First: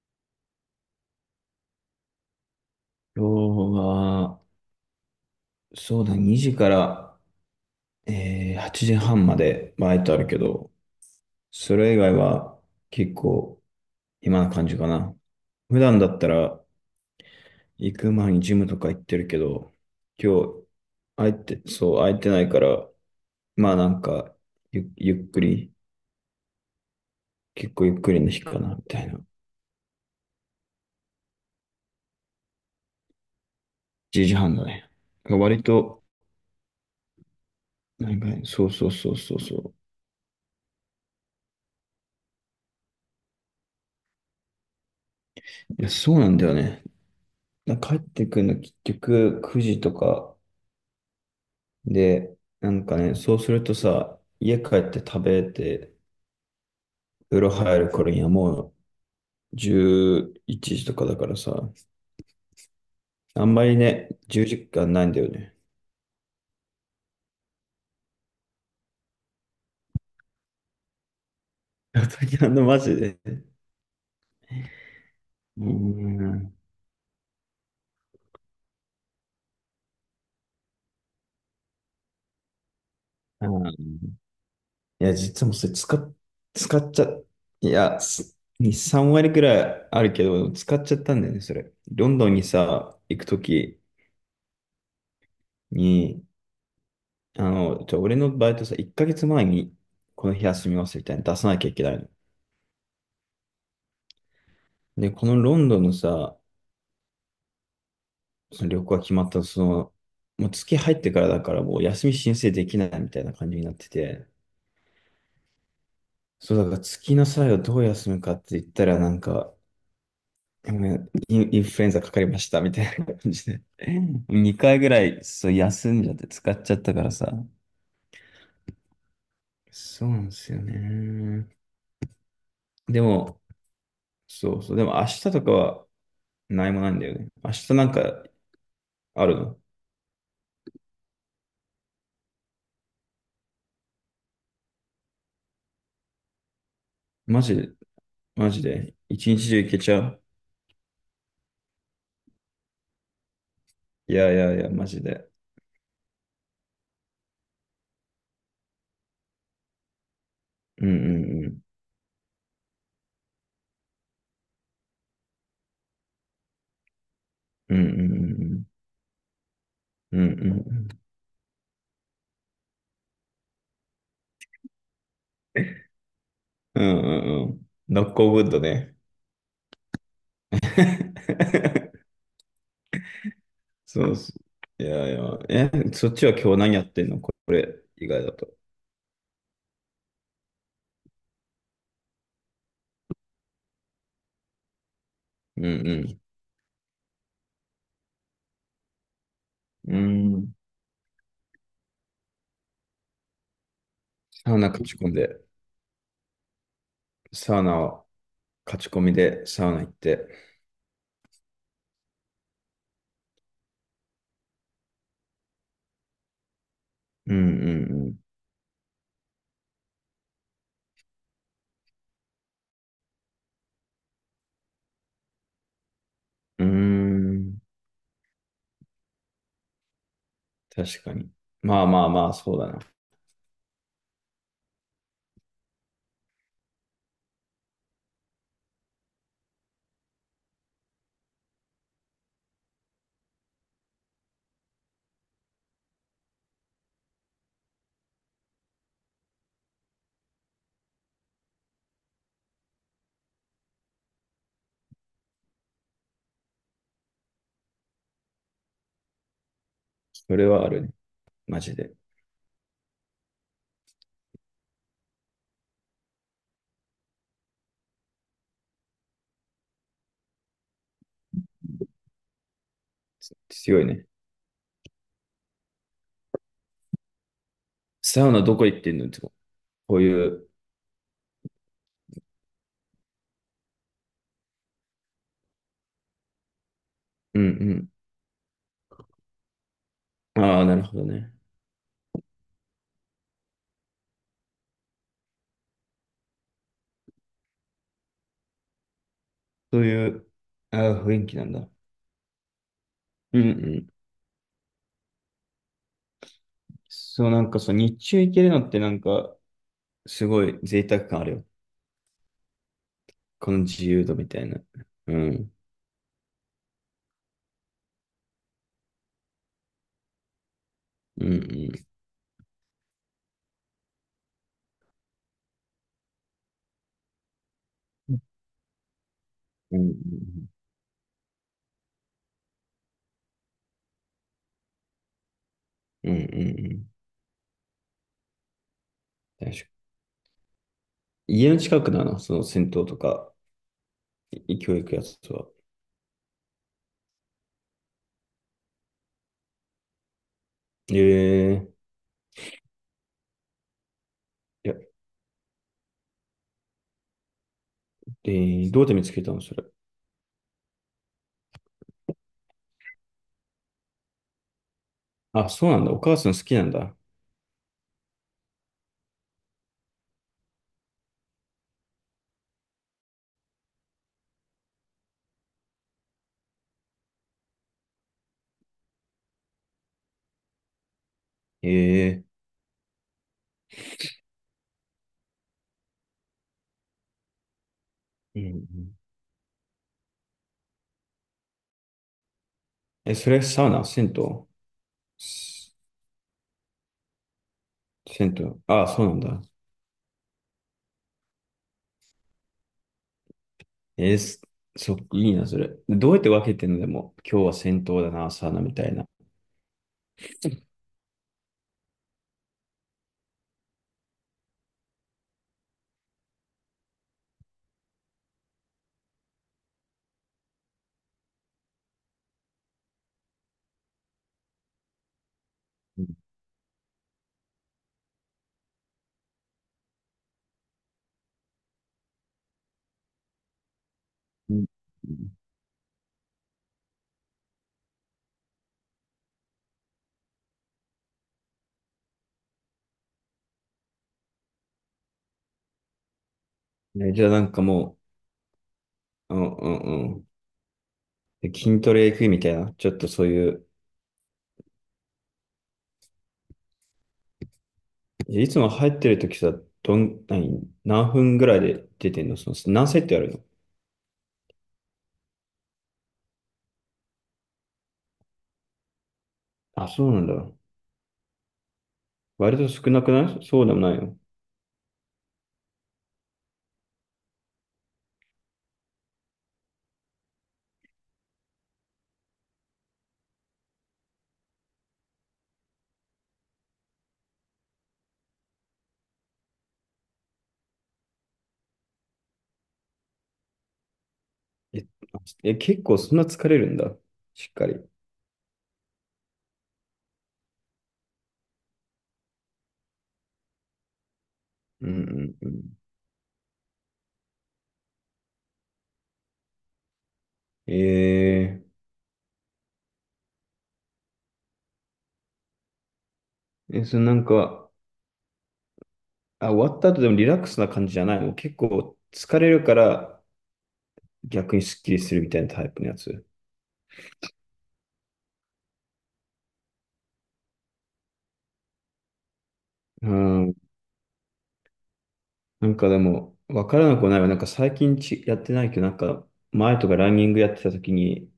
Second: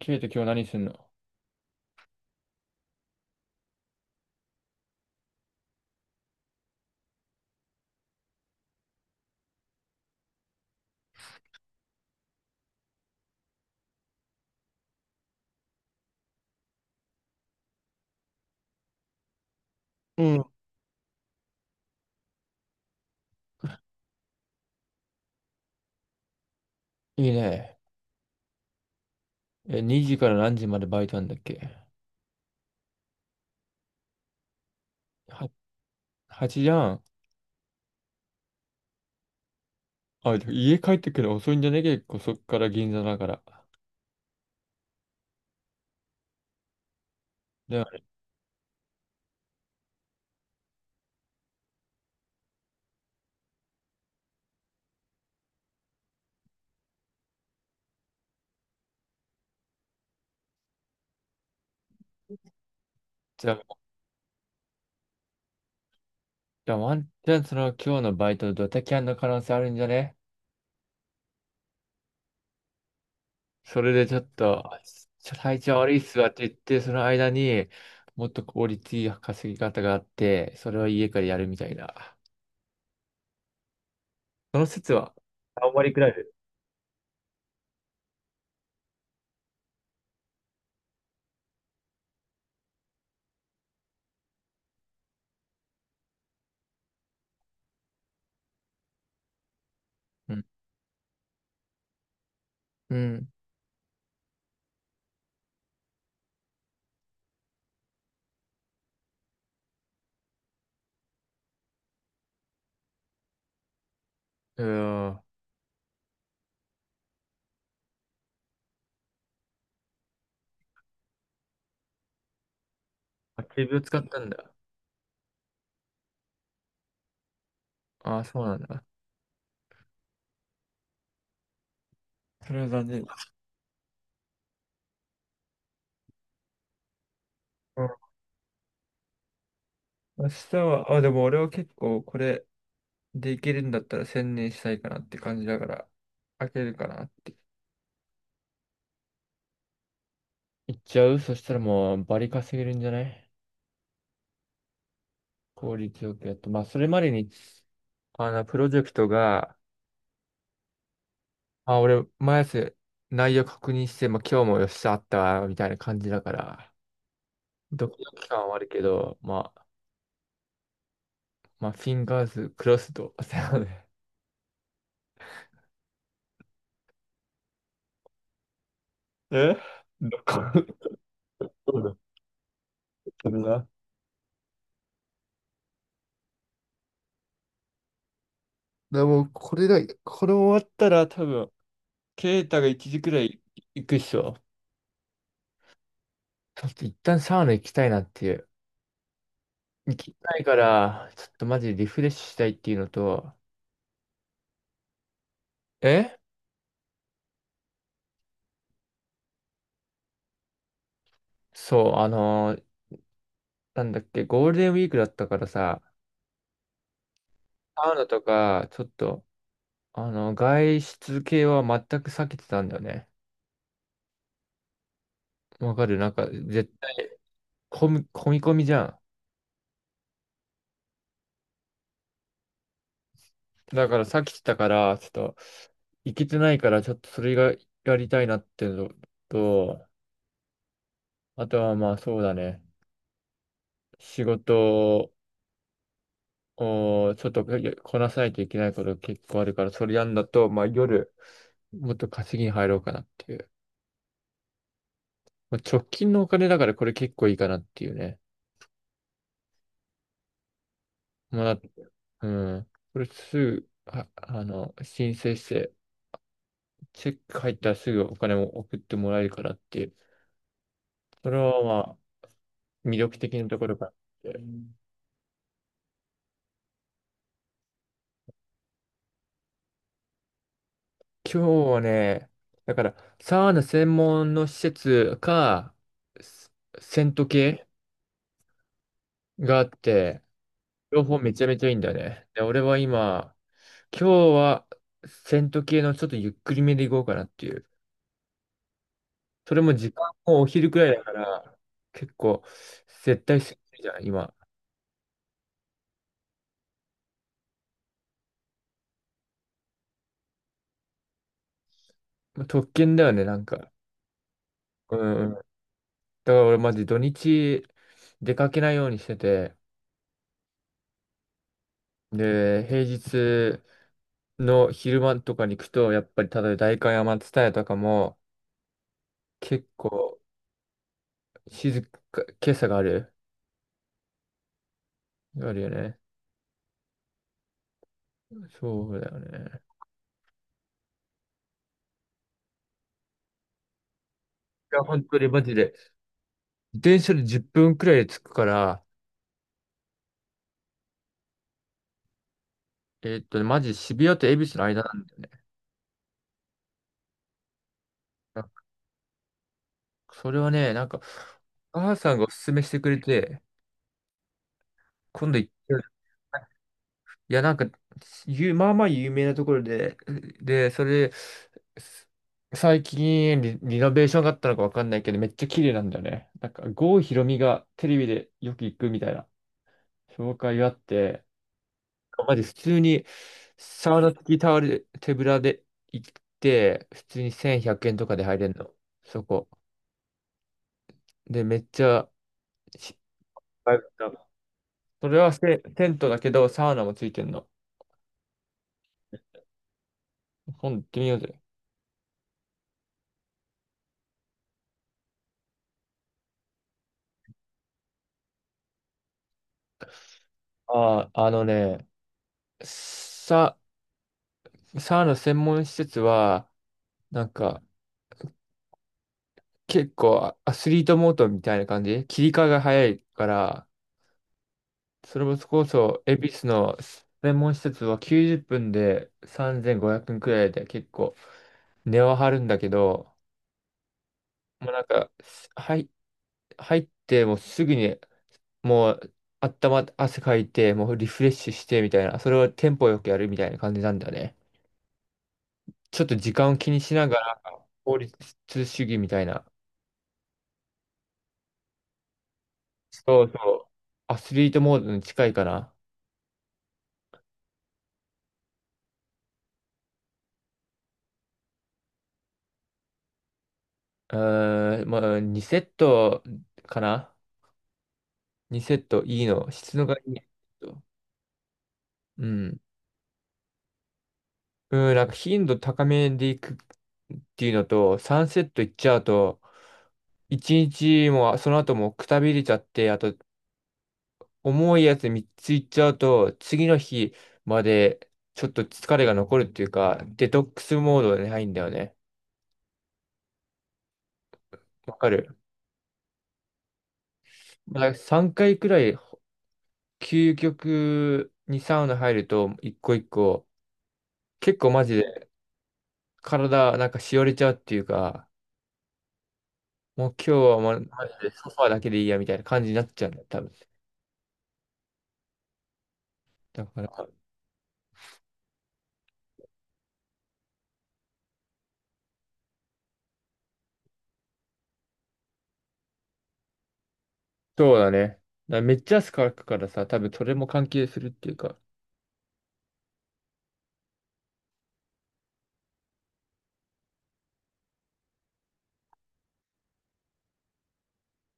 ケイト、今日何すんの？今日は、そうだ、2時から、8時半までバイトあるけど、それ以外は結構暇な感じかな。普段だったら行く前にジムとか行ってるけど、う今ん。日、空いて、そう、空いてないから、まあなんか、ゆっくり、いい結ね。構ゆっくりの日かな、みたいな。え、2時から何時までバイトなんだっけ？1時半だね。は、割と、8じゃん。なんかね、そうそうそうそうそあ、でも家帰ってくるの遅いんじゃね？結構そっから銀座だから。う。いや、そうなんだよね。でも、帰ってくるの結局9時とかで、なんかね、そうするとさ、家帰って食べて、風呂入る頃にはもう11時とかだからさ、あじゃんまりあ、ね、10時間ないんだよね。じゃあワンチャンその今日のバイトドタキャンの可能性あるんじゃね？ にマジで。うそれでちょっと体ー調悪いっすわってん。言って、その間にもっと効率いい稼ぎ方があって、それは家からやるみたいな。うん、その説いは、や、実はもうそれパリ使クラっ、イ使っちゃ、いや、3割くらいあるけど、使っちゃったんだよね、それ。ロンドンにさ、行くときに、俺のバイトさ、1ヶ月前にこブ。のうん。日休みますみたいなの出さなきゃいけないの。うん。で、このロンドンのさ、その旅行が決まった、もう月入ってからだからもう休み申請できないみたいな感じになってて、うん。そうだから月の際はどう休むかって言ったらなんか、ごめんインフルエンザかかりましたみたいな感あ、じで。警備を 使ったんだ。2回ぐらいそう休んじゃって使っちゃったからさ。ああ、そうなんだ。そうなんですよね。それは残で念。も、そうそう。でも明日とかは何もないんだよね。明日うなん。んかあるの？明日は、あ、でも俺は結構これできるんだったら専念したいかなって感じだから、開けるかなって。マジで、マジで。一日中行けちゃう？行っちゃう。そしたらもうバリ稼げるんじゃない？いやいやいや、マジで。効率よくやっと。まあ、それまでに、プロジェクトが、うんうんうん。あ、俺、毎朝内容確認して、まあ、今日もよっしゃあったわ、みたいな感じだから、うドキドキ感はあんるけど、まあ、うんうんうんうんうんまあ、フィンガーズクロスド。そうね。うんうんうん。ノックオウッドね。え？ どこ、どうだっ たかな？そうそう。いやいや。え、そっちは今日何やってんの、これ以外だと？らもう、これだ、これ終わったら多分、ケイタが1時くらい行くっしょ。うんちょっと一旦サウナ行きたいなっていう。う行きん。たういん。から、ちょっとマジでリフレッシュしたいっていうのと、サウナ勝ち込んで、えサウナを勝ち込みでサウナ行って。そう、なんだっけ、ゴールデンウィークだったからさ、うんうサウナんとか、ちょっと、外出系は全く避けてたんだよね。わかる。なんか、うん。絶う対、ーん。混み込みじゃん。確かに。まあまあまあ、そうだな。だから避けてたから、ちょっと、行けてないから、ちょっとそれがやりたいなっていうのと、あとはまあそうだね。仕事をちょっとこなさないといけないこと結構あるから、それやんだと、まあ夜、もっと稼ぎに入ろうかなっていう。まあ、直近のお金だからこれ結構いいかなっていうね。それはあるね。まあ、マジで。うん。これすぐ、申請して、チェック入ったらすぐお金も送ってもらえるからっていう。それはまあ、魅力的なところ強いかなっね。て。サウナどこ行ってんの、いつも？こういう。今日はね、だから、サウナ専門の施設か、セセントう系んがあって、うん。ああ、なるほ両ど方ね。めちゃめちゃいいんだよね。で、俺は今日はセント系のちょっとゆっくりめでいこうかなっていう。それもそう時間いう、もお昼くらあいだー、か雰囲気なんら、だ。結構、絶う対んうするん。じゃん、今。そう、なんかそう、日中行けるのってなんか、すごい贅沢感あるよ。まあ特権だよね、なんこのか。自由度みたいな。ううんうん。だかん。ら俺マジ土日出かけないようにしてて、うんうん。で、平日の昼間とかに行くと、やっぱり、例えば代官山蔦屋とかも、結うん構、静か、今朝がある。あるよね。うんうん。うんうんうん。そうだよ確ね。かに。家の近くだな、その銭湯とか、い教や、育本や当つにマは。ジで。自転車で10分くらいで着くから、ええ、マジ渋谷と恵比寿のいや、間なんだよね。えなんかどうやって見つけたの、それ？それはね、なんか、母さんがおすすめしてくれて、今度行あ、ってそうみよなんだ。う。お母さん好きなんだ。いや、なんか、まあまあ有名なところで、で、それ、す最近リノベーションがあったのかわかんないけど、めっちゃ綺麗なんだよね。なんか、郷ひろみがテレビでよく行くみたいな紹介があって、ええ、まじ普通にサウナ付きタオル、手ぶらで行って、普通に1100円とかで入うんれうるの。ん。そこ。で、めっちゃ、しえ、それサウナ、それはすテントだけど、サウナもついてんの。銭湯。ああ、そうなんだ。今度行ってみようぜ。えーすそっか、いいな、それ。どうやって分けてんの？でも、今日は戦闘だな、サウナみたいな。ああ、あのね、さ、サウナ専門施設は、なんか、結構アスリートモードみたいな感じ切り替えが早いから、それこそ、う恵ん比寿の専門施設は90分で3500円くえんくらいで結構値は張るんだけど、うん、もうなんか、入ってもうすぐにもう汗かいて、もうリフレッシュしてみたいな、それをテンポよくやるみたいな感じなんだよね。ちょっと時間を気にしなね、がじゃあら、なんか効も率主義みたいう、うな。んうんうん。で筋トレ行くみたいな、ちょっとそそうういそう、う。アスリートモードに近いかな。え、いつも入ってる時さ、どん、何、何分ぐらいで出てんの、何セットやるの？うーん、まあ、2セットかな ?2 セットいいの。質のあ、がそいういなんだ。セット。う割ん。と少なくない？そうでもないよ。うん、なんか頻度高めでいくっていうのと、3セットいっちゃうと、1日もその後もくたびれちゃって、あと重いやつ3ついっちゃうと、次の日までちょっと疲れが残るっていうか、デトックスモードに入るんだよね。え、わかる。結構そんな疲れるんだ。しっかり。まあ、3回くらい究極にサウナ入ると、一個一個、結構マうんジでうんうん。体なんかしおれちゃうっていうか、もう今日はマジでソフえァーだけでいいやみたいな感じになっちゃうんだよ、多分。だかえ、ら、なんか、あ、終わった後でもリラックスな感じじゃないの？結構疲れるから逆にスッキリするみたいなタイプのやつ。そうだね。だからめっちゃ汗かくからさ、多分それも関係するっていうか。うん。なんかでも、わからなくはないわ。なんか最近やってないけど、なんか前とかランニングやってた時に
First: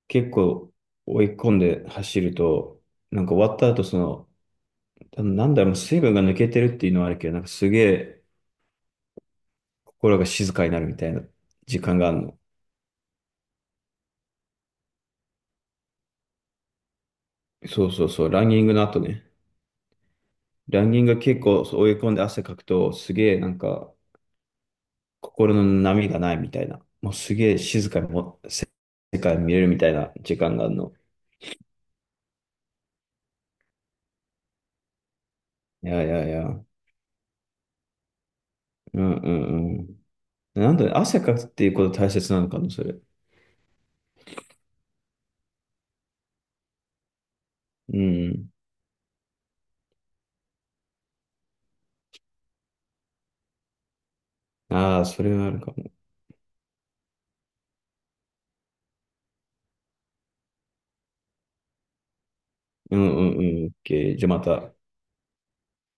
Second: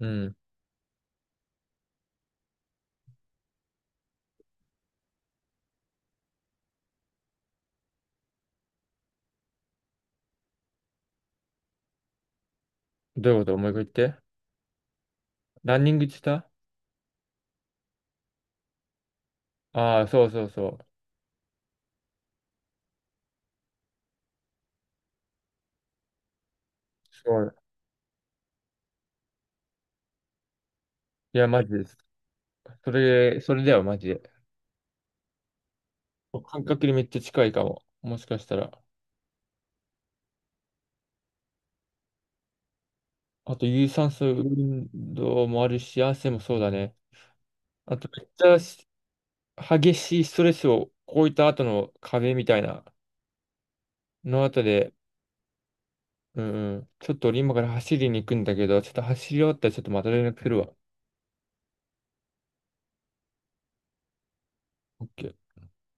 う結ん。構追い込んで走ると、なんか終わった後、なんだろう、水分が抜けてるっていうのはあるけど、なんかすげえ心が静かになるみたいな時間があるの。どういうこと思い一か言って。ランニングしてた？そうそうそう、ランニングの後ね。ああー、そうそうそラう。ンニング結構そう追い込んで汗かくと、すげえなんか心の波がないみたいな。もうそすげう。え静かにも世界見れるみたいな時間があるの。いや、マジです。それだよ、マジで。いやいやいや。う感ん覚にめっちゃ近いかも。もしかしたら。うんうん。なんだ、汗かくっていうこと大切なのかな、それ？あと、有酸素運動もあるし、汗もそうだね。あうと、めっちん。ゃ激しいストレスをこういった後の壁みたいなの後で、ああ、それはあるかも。うんうん、ちょっと俺今から走りに行くんだけど、ちょっと走り終わったらちょっとまた連絡するわ。うんうんうん。オッケー、じゃあまた。OK